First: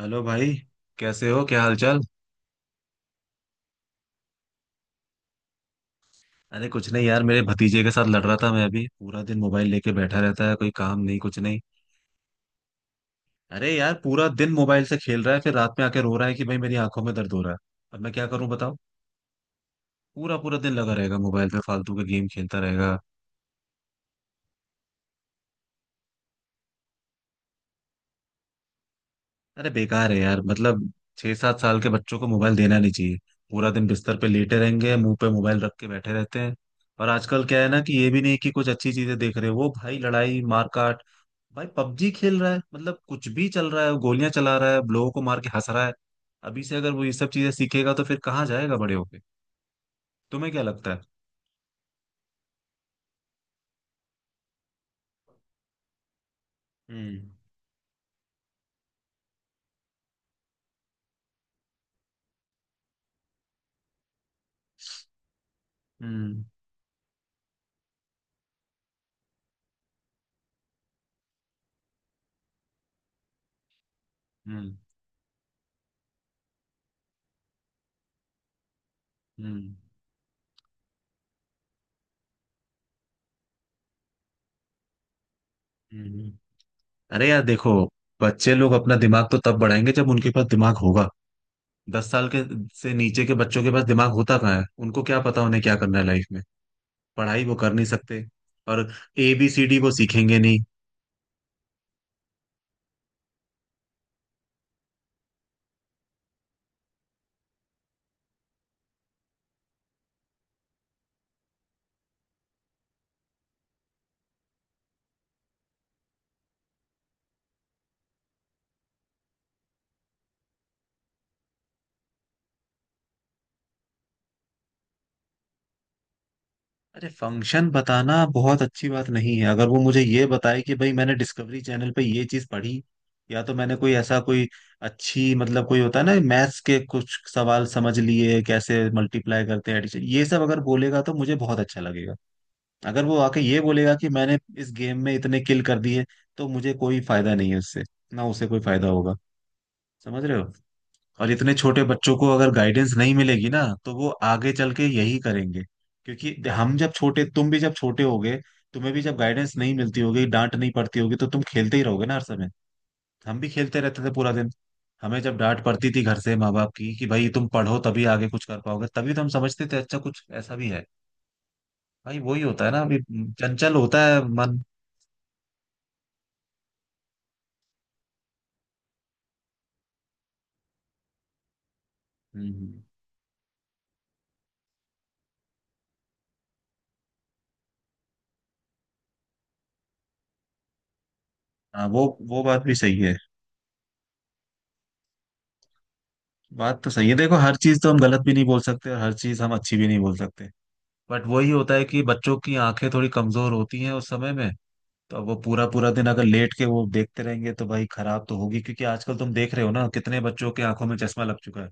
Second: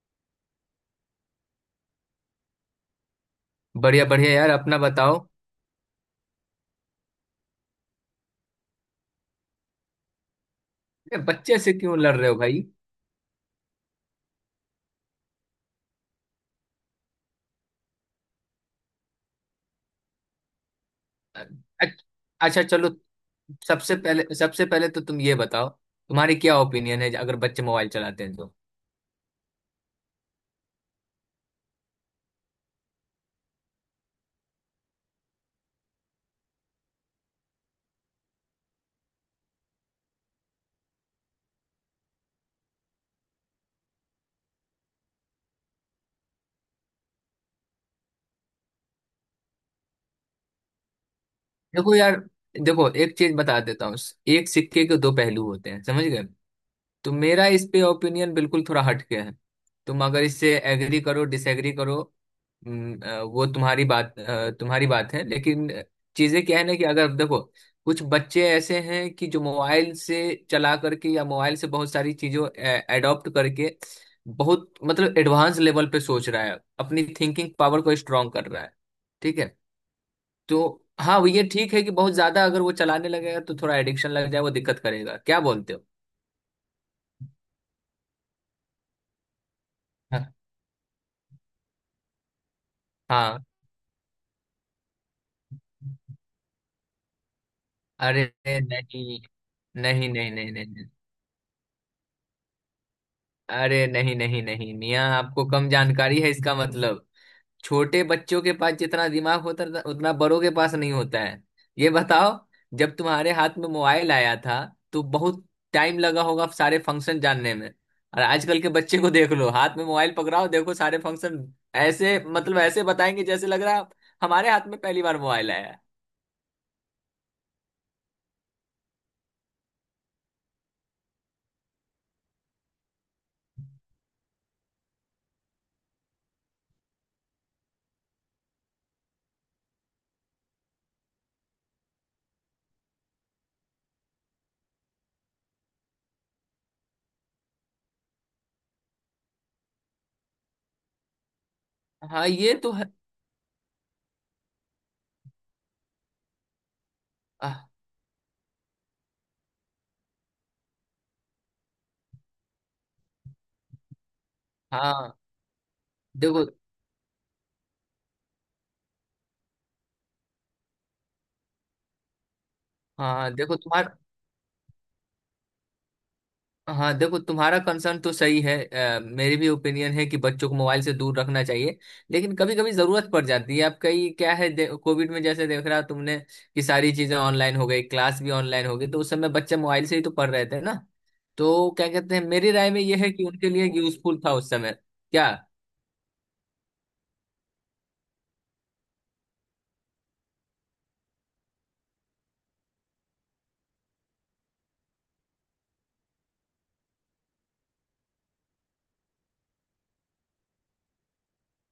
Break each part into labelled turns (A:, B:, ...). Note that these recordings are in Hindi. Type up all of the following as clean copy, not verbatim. A: हेलो भाई। कैसे हो, क्या हालचाल?
B: बढ़िया बढ़िया यार, अपना बताओ।
A: अरे कुछ नहीं यार, मेरे भतीजे के साथ लड़ रहा था मैं। अभी पूरा दिन मोबाइल लेके बैठा रहता है, कोई काम नहीं
B: ये
A: कुछ
B: बच्चे
A: नहीं।
B: से क्यों लड़ रहे हो भाई?
A: अरे यार पूरा दिन मोबाइल से खेल रहा है, फिर रात में आके रो रहा है कि भाई मेरी आंखों में दर्द हो रहा है। अब मैं क्या करूं बताओ। पूरा पूरा दिन लगा रहेगा मोबाइल पे, फालतू के
B: अच्छ-
A: गेम खेलता
B: अच्छा, चलो।
A: रहेगा।
B: सबसे पहले तो तुम ये बताओ, तुम्हारी क्या ओपिनियन है अगर बच्चे मोबाइल चलाते हैं तो?
A: अरे बेकार है यार मतलब। 6 7 साल के बच्चों को मोबाइल देना नहीं चाहिए। पूरा दिन बिस्तर पे लेटे रहेंगे, मुंह पे मोबाइल रख के बैठे रहते हैं। और आजकल क्या है ना, कि ये भी नहीं कि कुछ अच्छी चीजें देख रहे हो, वो भाई लड़ाई मारकाट। भाई पबजी खेल रहा है, मतलब कुछ भी चल रहा है, गोलियां चला रहा है, लोगों को मार के हंस रहा है। अभी से अगर वो ये सब चीजें सीखेगा तो फिर कहाँ जाएगा बड़े होके। तुम्हें क्या लगता है?
B: देखो यार, देखो एक चीज बता देता हूँ। एक सिक्के के दो पहलू होते हैं, समझ गए? तो
A: हम्म।
B: मेरा इस पे ओपिनियन बिल्कुल थोड़ा हटके है। तुम अगर इससे एग्री करो डिसएग्री करो। अ, वो तुम्हारी बात अ, तुम्हारी बात है, लेकिन चीजें
A: हम्म।
B: क्या है ना कि अगर देखो कुछ बच्चे ऐसे हैं कि जो मोबाइल से चला करके या मोबाइल से बहुत सारी चीजों एडॉप्ट करके बहुत
A: हम्म।
B: मतलब एडवांस लेवल पे सोच रहा है, अपनी थिंकिंग पावर को स्ट्रांग कर रहा है। ठीक है।
A: हम्म।
B: तो हाँ, वो ये ठीक है कि बहुत ज्यादा अगर वो चलाने लगेगा तो थोड़ा एडिक्शन लग जाए, वो दिक्कत करेगा, क्या बोलते हो?
A: हम्म। अरे यार देखो, बच्चे लोग अपना दिमाग तो तब बढ़ाएंगे जब उनके पास दिमाग होगा। 10 साल के से नीचे के
B: हाँ।
A: बच्चों के पास दिमाग होता कहाँ है, उनको क्या पता उन्हें क्या करना है लाइफ में। पढ़ाई वो कर नहीं सकते।
B: अरे
A: और
B: नहीं
A: ए बी सी डी वो
B: नहीं नहीं
A: सीखेंगे
B: नहीं
A: नहीं।
B: नहीं नहीं। अरे नहीं नहीं नहीं मियाँ, आपको कम जानकारी है इसका मतलब। छोटे बच्चों के पास जितना दिमाग होता है उतना बड़ों के पास नहीं होता है। ये बताओ, जब तुम्हारे हाथ में मोबाइल आया था तो बहुत टाइम लगा होगा सारे फंक्शन जानने में। और आजकल के बच्चे को देख लो, हाथ में मोबाइल पकड़ाओ, देखो सारे फंक्शन ऐसे मतलब ऐसे बताएंगे जैसे लग रहा है हमारे हाथ में पहली बार मोबाइल आया है।
A: अरे फंक्शन बताना बहुत अच्छी बात नहीं है, अगर वो मुझे ये बताए कि भाई मैंने डिस्कवरी चैनल पे ये चीज पढ़ी, या तो मैंने कोई ऐसा कोई अच्छी मतलब कोई होता है ना मैथ्स के कुछ सवाल समझ लिए, कैसे मल्टीप्लाई करते हैं addition, ये सब अगर बोलेगा तो मुझे बहुत अच्छा लगेगा। अगर वो आके ये बोलेगा कि मैंने इस गेम में इतने किल कर दिए, तो मुझे कोई फायदा नहीं है उससे। ना उसे कोई फायदा होगा। समझ रहे हो? और इतने छोटे बच्चों
B: हाँ,
A: को अगर
B: ये तो है।
A: गाइडेंस नहीं मिलेगी ना, तो वो आगे चल के यही करेंगे। क्योंकि हम जब छोटे, तुम भी
B: आह,
A: जब छोटे होगे, तुम्हें भी जब गाइडेंस नहीं मिलती होगी, डांट नहीं पड़ती होगी, तो तुम खेलते ही रहोगे ना हर समय। हम भी खेलते रहते थे पूरा दिन।
B: हाँ
A: हमें जब डांट पड़ती थी घर से
B: देखो।
A: माँ बाप की कि भाई तुम पढ़ो तभी आगे कुछ कर पाओगे, तभी तो हम समझते थे अच्छा कुछ ऐसा भी है। भाई वही होता है ना अभी।
B: हाँ देखो
A: चंचल
B: तुम्हारा।
A: होता है मन।
B: हाँ देखो, तुम्हारा कंसर्न तो सही है। मेरी भी ओपिनियन है कि बच्चों को मोबाइल से दूर रखना चाहिए, लेकिन कभी कभी
A: हम्म।
B: जरूरत पड़ जाती है। अब कई क्या है, कोविड में जैसे देख रहा तुमने कि सारी चीजें ऑनलाइन हो गई, क्लास भी ऑनलाइन हो गई, तो उस समय बच्चे मोबाइल से ही तो पढ़ रहे थे ना? तो
A: हाँ,
B: क्या
A: वो
B: कहते हैं,
A: वो
B: मेरी
A: बात
B: राय
A: भी
B: में
A: सही
B: यह है
A: है।
B: कि उनके लिए यूजफुल था उस समय। क्या?
A: बात तो सही है, देखो हर चीज तो हम गलत भी नहीं बोल सकते और हर चीज हम अच्छी भी नहीं बोल सकते। बट वही होता है कि बच्चों की आंखें थोड़ी कमजोर होती हैं उस समय में। तो अब वो पूरा पूरा दिन अगर लेट के वो देखते रहेंगे तो भाई खराब तो होगी, क्योंकि आजकल तुम देख रहे हो ना कितने बच्चों के आंखों में चश्मा लग चुका है।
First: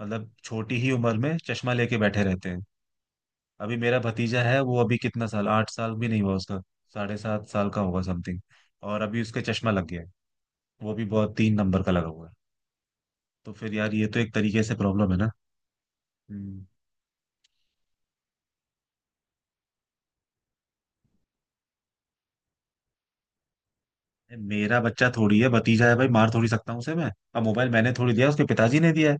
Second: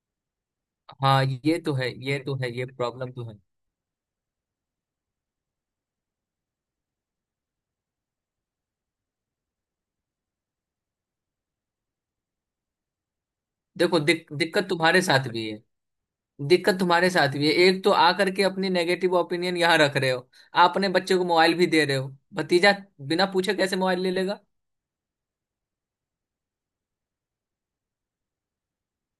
A: मतलब छोटी ही उम्र
B: हाँ,
A: में
B: ये
A: चश्मा
B: तो है,
A: लेके
B: ये
A: बैठे
B: तो
A: रहते
B: है,
A: हैं।
B: ये प्रॉब्लम तो है।
A: अभी मेरा भतीजा है, वो अभी कितना साल, 8 साल भी नहीं हुआ उसका। साढ़े सात साल का होगा समथिंग। और अभी उसके चश्मा लग गया है। वो भी बहुत 3 नंबर का लगा हुआ है। तो फिर यार
B: देखो
A: ये तो एक तरीके
B: दिक्कत
A: से
B: तुम्हारे
A: प्रॉब्लम है
B: साथ
A: ना।
B: भी है।
A: हम्म।
B: दिक्कत तुम्हारे साथ भी है, एक तो आ करके अपनी नेगेटिव ओपिनियन यहाँ रख रहे हो। आप अपने बच्चे को मोबाइल भी दे रहे हो, भतीजा बिना पूछे कैसे मोबाइल ले लेगा?
A: मेरा बच्चा थोड़ी है, भतीजा है भाई, मार थोड़ी सकता हूँ उसे मैं। अब मोबाइल मैंने थोड़ी दिया, उसके पिताजी ने दिया है।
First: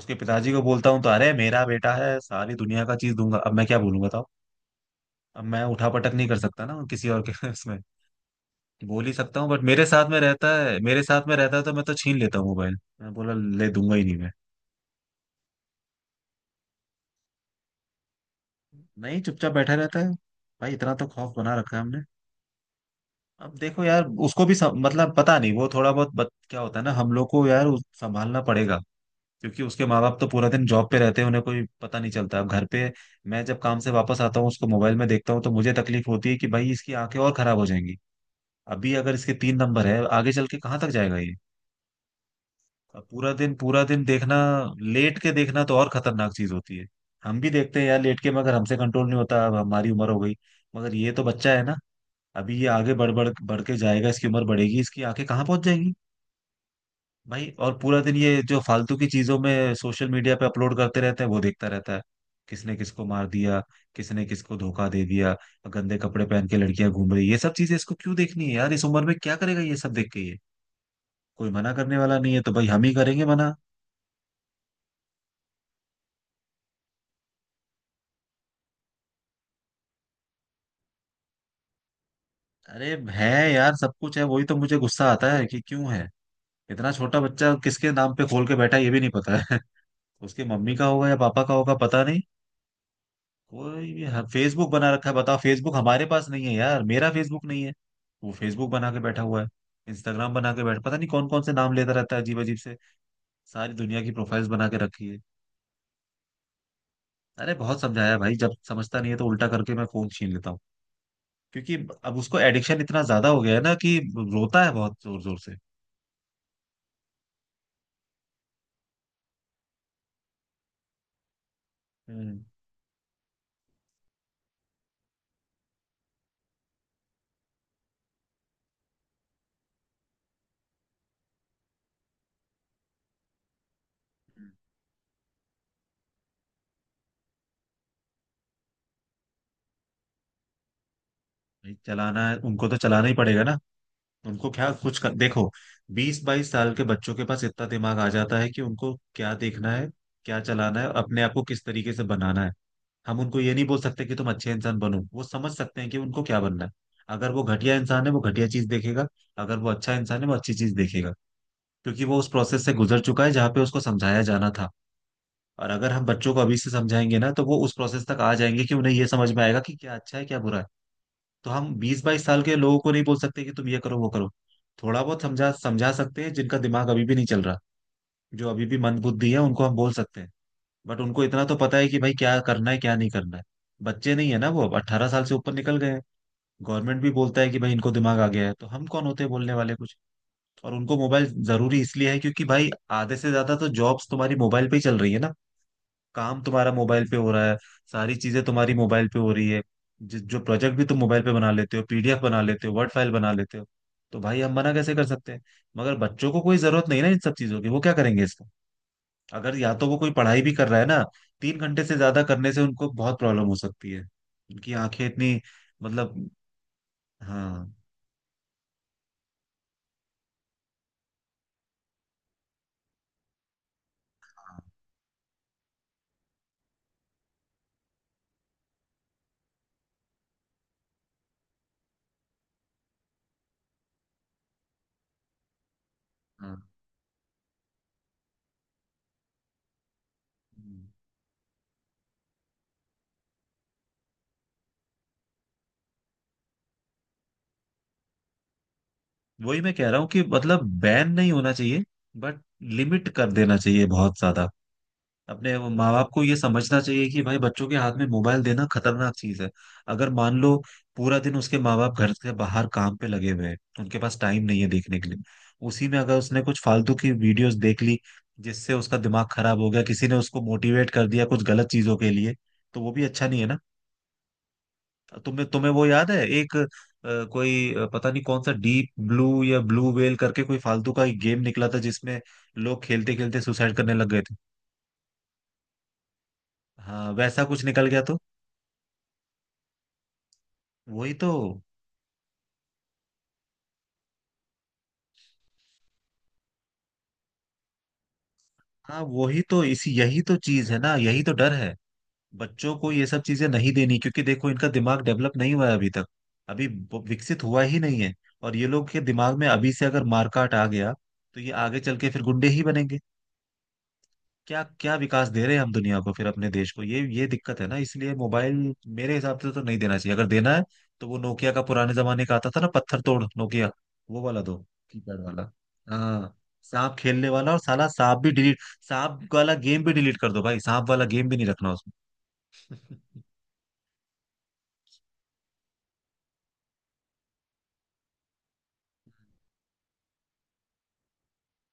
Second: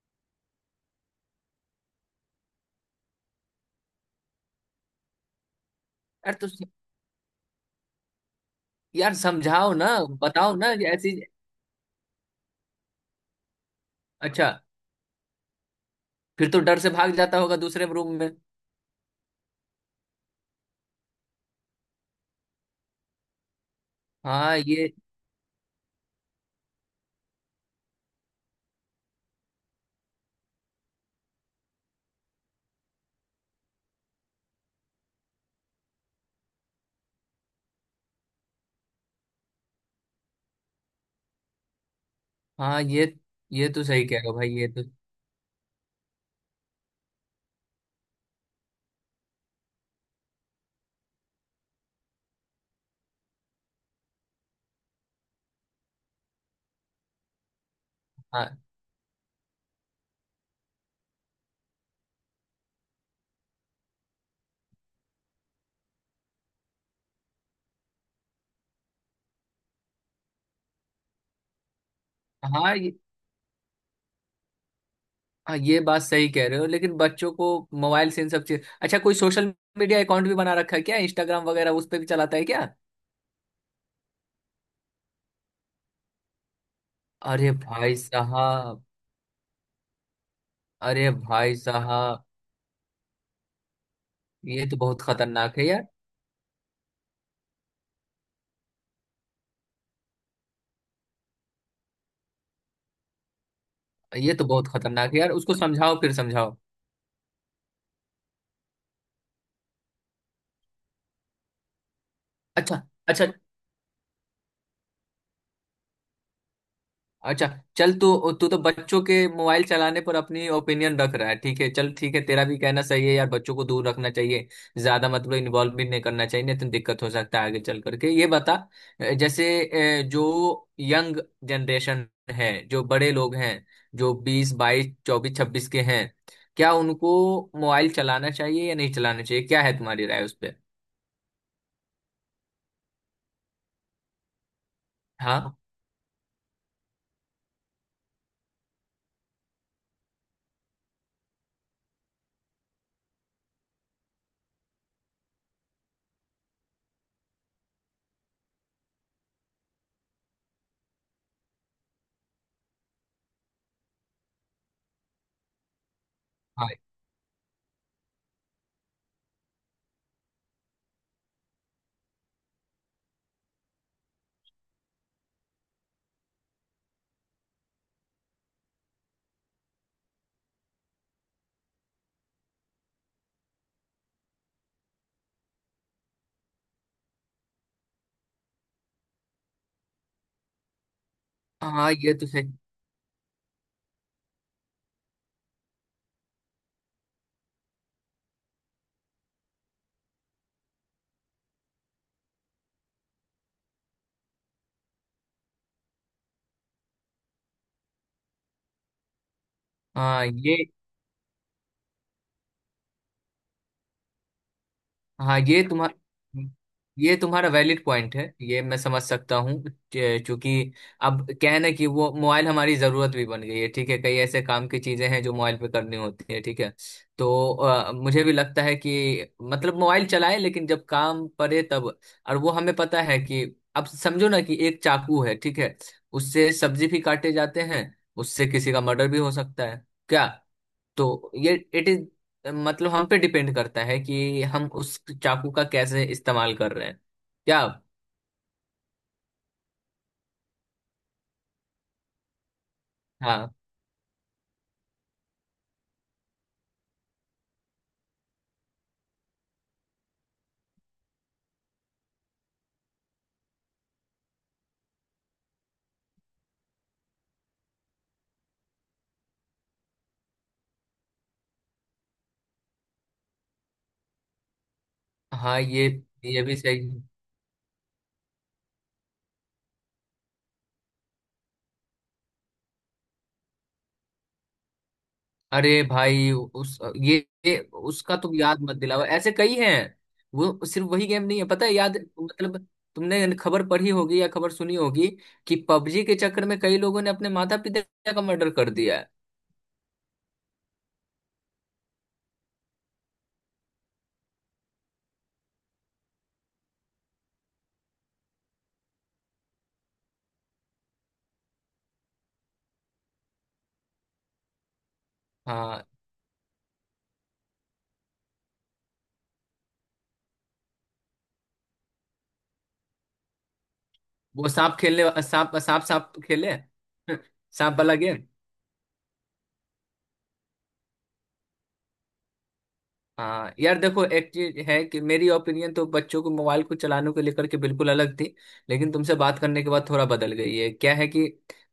A: उसके पिताजी को बोलता हूँ तो अरे मेरा बेटा है, सारी दुनिया का चीज दूंगा, अब मैं क्या बोलूंगा बताओ। अब मैं उठा पटक नहीं
B: यार
A: कर
B: तो।
A: सकता ना किसी और के उसमें। बोल ही
B: यार
A: सकता हूँ। बट
B: समझाओ
A: मेरे
B: ना,
A: साथ में रहता
B: बताओ ना
A: है,
B: ये
A: मेरे
B: ऐसी।
A: साथ में रहता है तो मैं तो छीन लेता हूँ मोबाइल, मैं बोला ले दूंगा ही नहीं मैं।
B: अच्छा, फिर तो डर से भाग जाता होगा दूसरे रूम में।
A: नहीं, चुपचाप बैठा रहता है। भाई इतना तो खौफ बना रखा है हमने। अब देखो यार, उसको भी
B: हाँ ये।
A: मतलब पता नहीं, वो थोड़ा बहुत क्या होता है ना हम लोग को, यार संभालना पड़ेगा। क्योंकि उसके माँ बाप तो पूरा दिन जॉब पे रहते हैं, उन्हें कोई पता नहीं चलता अब घर पे। मैं जब काम से वापस आता हूँ उसको मोबाइल में देखता हूँ तो मुझे तकलीफ होती है कि भाई इसकी आंखें और खराब हो जाएंगी। अभी अगर इसके 3 नंबर है, आगे चल के कहाँ तक जाएगा ये।
B: हाँ, ये
A: अब
B: ये
A: पूरा
B: तो
A: दिन
B: सही कह रहे हो
A: देखना,
B: भाई, ये तो।
A: लेट के देखना तो और खतरनाक चीज होती है। हम भी देखते हैं यार लेट के, मगर हमसे कंट्रोल नहीं होता, अब हमारी उम्र हो गई। मगर ये तो बच्चा है ना। अभी ये आगे बढ़ बढ़ बढ़ के जाएगा, इसकी उम्र बढ़ेगी, इसकी आंखें कहाँ पहुंच जाएंगी। भाई और पूरा दिन ये
B: हाँ।
A: जो फालतू की चीजों में सोशल मीडिया पे अपलोड करते रहते हैं वो देखता रहता है। किसने किसको मार दिया, किसने किसको धोखा दे दिया, गंदे कपड़े पहन के लड़कियां घूम रही, ये सब चीजें इसको क्यों देखनी है यार इस उम्र में? क्या करेगा ये सब देख के ये। कोई मना करने वाला नहीं है तो भाई
B: हाँ
A: हम
B: ये।
A: ही करेंगे मना।
B: हाँ, ये बात सही कह रहे हो, लेकिन बच्चों को मोबाइल से इन सब चीज। अच्छा, कोई सोशल मीडिया अकाउंट भी बना रखा है क्या? इंस्टाग्राम वगैरह उस पर भी चलाता है क्या?
A: अरे है यार सब कुछ है, वही तो मुझे गुस्सा आता है कि क्यों है। इतना छोटा
B: अरे
A: बच्चा किसके
B: भाई
A: नाम पे खोल के बैठा है
B: साहब।
A: ये भी नहीं पता है। उसके मम्मी का
B: अरे
A: होगा या पापा का
B: भाई
A: होगा पता नहीं।
B: साहब,
A: कोई भी।
B: ये
A: फेसबुक
B: तो
A: बना
B: बहुत
A: रखा है बताओ,
B: खतरनाक है
A: फेसबुक
B: यार।
A: हमारे पास नहीं है यार, मेरा फेसबुक नहीं है। वो फेसबुक बना के बैठा हुआ है। इंस्टाग्राम बना के बैठ, पता नहीं कौन कौन से नाम लेता रहता है अजीब अजीब से। सारी दुनिया की
B: ये तो
A: प्रोफाइल्स बना
B: बहुत
A: के रखी
B: खतरनाक
A: है।
B: है यार, उसको समझाओ, फिर समझाओ।
A: अरे बहुत समझाया भाई, जब समझता नहीं है तो उल्टा करके मैं फोन छीन लेता हूँ। क्योंकि अब उसको एडिक्शन
B: अच्छा।
A: इतना
B: अच्छा।
A: ज्यादा हो गया है ना कि रोता है बहुत जोर जोर से।
B: अच्छा, चल, तू तू तो बच्चों के मोबाइल चलाने पर अपनी ओपिनियन रख रहा है। ठीक है, चल, ठीक है,
A: हम्म।
B: तेरा भी कहना सही है यार, बच्चों को दूर रखना चाहिए। ज्यादा मतलब इन्वॉल्व भी नहीं करना चाहिए, नहीं तो दिक्कत हो सकता है आगे चल करके। ये बता, जैसे जो यंग जनरेशन है, जो बड़े लोग हैं, जो 20 22 24 26 के हैं, क्या उनको मोबाइल चलाना चाहिए या नहीं चलाना चाहिए, क्या है तुम्हारी राय उस पर?
A: भाई चलाना है उनको तो चलाना ही पड़ेगा ना। उनको क्या कुछ देखो,
B: हाँ।
A: बीस बाईस साल के बच्चों के पास इतना दिमाग आ जाता है कि उनको क्या देखना है, क्या चलाना है, अपने आप को किस तरीके से बनाना है। हम उनको ये नहीं बोल सकते कि तुम अच्छे इंसान बनो, वो समझ सकते हैं कि उनको क्या बनना है। अगर वो घटिया इंसान है वो घटिया चीज देखेगा। अगर वो अच्छा इंसान है वो अच्छी चीज देखेगा। क्योंकि वो उस प्रोसेस से गुजर चुका है जहाँ पे उसको समझाया जाना था। और अगर हम बच्चों को अभी
B: हाँ।
A: से समझाएंगे ना, तो वो उस प्रोसेस तक आ जाएंगे कि उन्हें ये समझ में आएगा कि क्या अच्छा है क्या बुरा है। तो हम 20 22 साल के लोगों को नहीं बोल सकते कि तुम ये करो वो करो। थोड़ा बहुत समझा समझा सकते हैं, जिनका दिमाग अभी भी नहीं चल रहा, जो अभी भी मंद बुद्धि है उनको हम बोल सकते हैं। बट उनको इतना तो पता है कि भाई क्या करना है क्या नहीं करना है। बच्चे नहीं है ना वो, अब 18 साल से ऊपर निकल गए हैं। गवर्नमेंट भी बोलता है कि भाई इनको दिमाग आ गया है, तो हम कौन होते हैं बोलने वाले कुछ। और उनको मोबाइल जरूरी
B: हाँ,
A: इसलिए
B: ये
A: है
B: तो
A: क्योंकि
B: सही।
A: भाई आधे से ज्यादा तो जॉब्स तुम्हारी मोबाइल पे ही चल रही है ना। काम तुम्हारा मोबाइल पे हो रहा है। सारी चीजें तुम्हारी मोबाइल पे हो रही है। जो प्रोजेक्ट भी तुम मोबाइल पे बना लेते हो, पीडीएफ बना लेते हो, वर्ड फाइल बना लेते हो। तो भाई हम मना कैसे कर सकते हैं। मगर बच्चों को कोई जरूरत नहीं ना इन सब चीजों की, वो क्या करेंगे इसका। अगर या तो वो कोई
B: हाँ
A: पढ़ाई भी
B: ये।
A: कर रहा है ना, 3 घंटे से ज्यादा करने से उनको बहुत प्रॉब्लम हो सकती है। उनकी आंखें
B: हाँ,
A: इतनी, मतलब।
B: ये तुम्हारा
A: हाँ।
B: वैलिड पॉइंट है, ये मैं समझ सकता हूँ। चूंकि अब क्या है ना कि वो मोबाइल हमारी जरूरत भी बन गई है। ठीक है, कई ऐसे
A: हाँ।
B: काम की चीजें हैं जो मोबाइल पे करनी होती है। ठीक है, तो मुझे भी लगता है कि मतलब मोबाइल चलाए लेकिन जब काम पड़े तब। और वो हमें पता है कि अब समझो ना कि एक चाकू है, ठीक है, उससे
A: हाँ।
B: सब्जी भी काटे जाते हैं, उससे किसी का मर्डर भी हो सकता है क्या? तो ये इट इज मतलब हम पे डिपेंड करता है कि हम उस चाकू का कैसे इस्तेमाल कर रहे हैं। क्या?
A: वही मैं कह रहा हूँ कि मतलब बैन नहीं होना चाहिए, बट लिमिट कर
B: हाँ।
A: देना चाहिए बहुत ज्यादा। अपने वो माँ बाप को ये समझना चाहिए कि भाई बच्चों के हाथ में मोबाइल देना खतरनाक चीज है। अगर मान लो पूरा दिन उसके माँ बाप घर से बाहर काम पे लगे हुए हैं, उनके पास टाइम नहीं है देखने के लिए, उसी में अगर उसने कुछ फालतू की वीडियोस देख ली जिससे उसका दिमाग खराब हो गया, किसी ने उसको मोटिवेट कर दिया कुछ गलत चीजों के लिए, तो वो भी अच्छा नहीं है ना। तुम्हें
B: हाँ,
A: तुम्हें वो
B: ये
A: याद है,
B: ये
A: एक
B: भी सही है।
A: कोई पता नहीं कौन सा डीप ब्लू या ब्लू वेल करके कोई फालतू का एक गेम निकला था, जिसमें लोग खेलते खेलते सुसाइड करने लग गए थे।
B: अरे भाई,
A: हाँ वैसा
B: ये
A: कुछ निकल गया
B: उसका
A: तो।
B: तुम याद मत दिलाओ, ऐसे कई हैं। वो सिर्फ वही
A: वही
B: गेम
A: तो।
B: नहीं है, पता है, याद मतलब तुमने खबर पढ़ी होगी या खबर सुनी होगी कि पबजी के चक्कर में कई लोगों ने अपने माता पिता का मर्डर कर दिया
A: हाँ
B: है।
A: वही तो, इसी यही तो चीज है ना, यही तो डर है। बच्चों को ये सब चीजें नहीं देनी क्योंकि देखो इनका दिमाग डेवलप नहीं हुआ है अभी तक, अभी विकसित हुआ ही नहीं है। और ये लोग के दिमाग में अभी से अगर मारकाट आ गया, तो ये आगे चल के फिर गुंडे ही बनेंगे। क्या क्या विकास दे रहे हैं हम
B: हाँ।
A: दुनिया को फिर अपने देश को, ये दिक्कत है ना, इसलिए मोबाइल मेरे हिसाब से तो नहीं देना चाहिए। अगर देना है तो वो नोकिया का पुराने जमाने का आता था ना पत्थर तोड़ नोकिया, वो वाला
B: वो
A: दो,
B: सांप
A: कीपैड
B: खेलने
A: वाला।
B: सांप सांप सांप
A: हाँ
B: खेले।
A: सांप खेलने वाला, और
B: सांप
A: साला
B: वाला गेम।
A: सांप भी डिलीट। सांप वाला गेम भी डिलीट कर दो भाई, सांप वाला गेम भी नहीं रखना उसमें।
B: हाँ यार देखो, एक चीज है कि मेरी ओपिनियन तो बच्चों को मोबाइल को चलाने को लेकर के बिल्कुल अलग थी, लेकिन तुमसे बात करने के बाद थोड़ा बदल गई है। क्या है कि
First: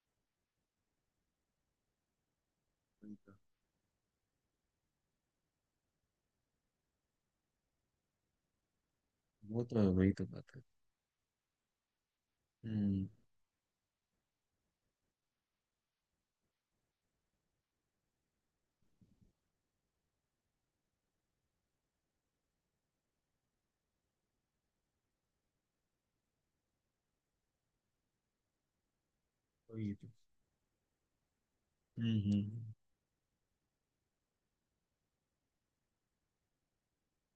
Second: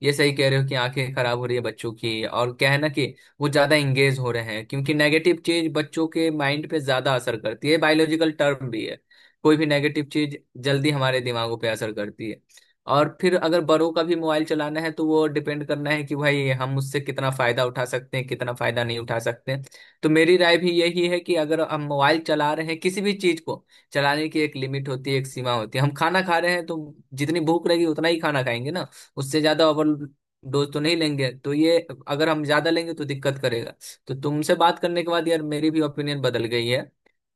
B: ये सही कह रहे हो कि आंखें खराब हो रही है बच्चों की, और क्या है ना कि
A: वही तो।
B: वो ज्यादा इंगेज हो रहे हैं, क्योंकि नेगेटिव चीज बच्चों के माइंड पे ज्यादा असर करती है, बायोलॉजिकल टर्म भी है। कोई
A: वो
B: भी
A: तो है,
B: नेगेटिव
A: वही तो
B: चीज
A: बात है।
B: जल्दी हमारे दिमागों पे असर करती है।
A: हम्म।
B: और फिर अगर बड़ों का भी मोबाइल चलाना है तो वो डिपेंड करना है कि भाई हम उससे कितना फायदा उठा सकते हैं, कितना फायदा नहीं उठा सकते। तो मेरी राय भी यही है कि अगर हम मोबाइल चला रहे हैं, किसी भी चीज को चलाने की एक लिमिट होती है, एक सीमा होती है। हम खाना खा रहे हैं तो जितनी भूख रहेगी उतना ही खाना खाएंगे ना, उससे ज्यादा
A: वही
B: ओवर
A: तो।
B: डोज तो नहीं लेंगे, तो ये
A: हम्म।
B: अगर हम ज्यादा
A: हम्म।
B: लेंगे तो दिक्कत करेगा। तो तुमसे बात करने के बाद यार मेरी भी ओपिनियन बदल गई है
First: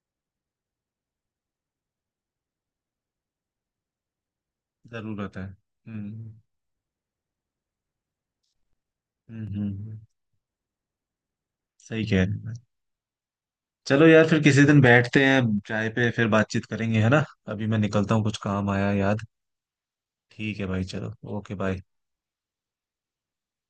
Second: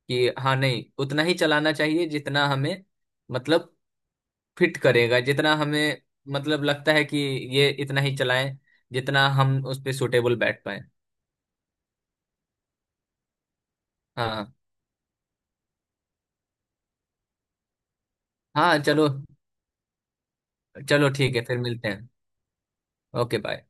B: कि हाँ नहीं, उतना ही चलाना चाहिए जितना हमें मतलब फिट करेगा,
A: जरूरत है।
B: जितना हमें
A: हम्म।
B: मतलब लगता है कि ये इतना ही चलाएं, जितना
A: हम्म
B: हम
A: हम्म,
B: उस पे
A: हम्म,
B: सुटेबल बैठ पाए।
A: सही कह रहे हैं। चलो यार फिर
B: हाँ।
A: किसी दिन बैठते हैं, चाय पे फिर बातचीत करेंगे है ना। अभी मैं निकलता हूँ, कुछ काम
B: हाँ,
A: आया है
B: चलो।
A: याद। ठीक है भाई
B: चलो,
A: चलो,
B: ठीक है,
A: ओके
B: फिर
A: बाय।
B: मिलते हैं। Okay bye.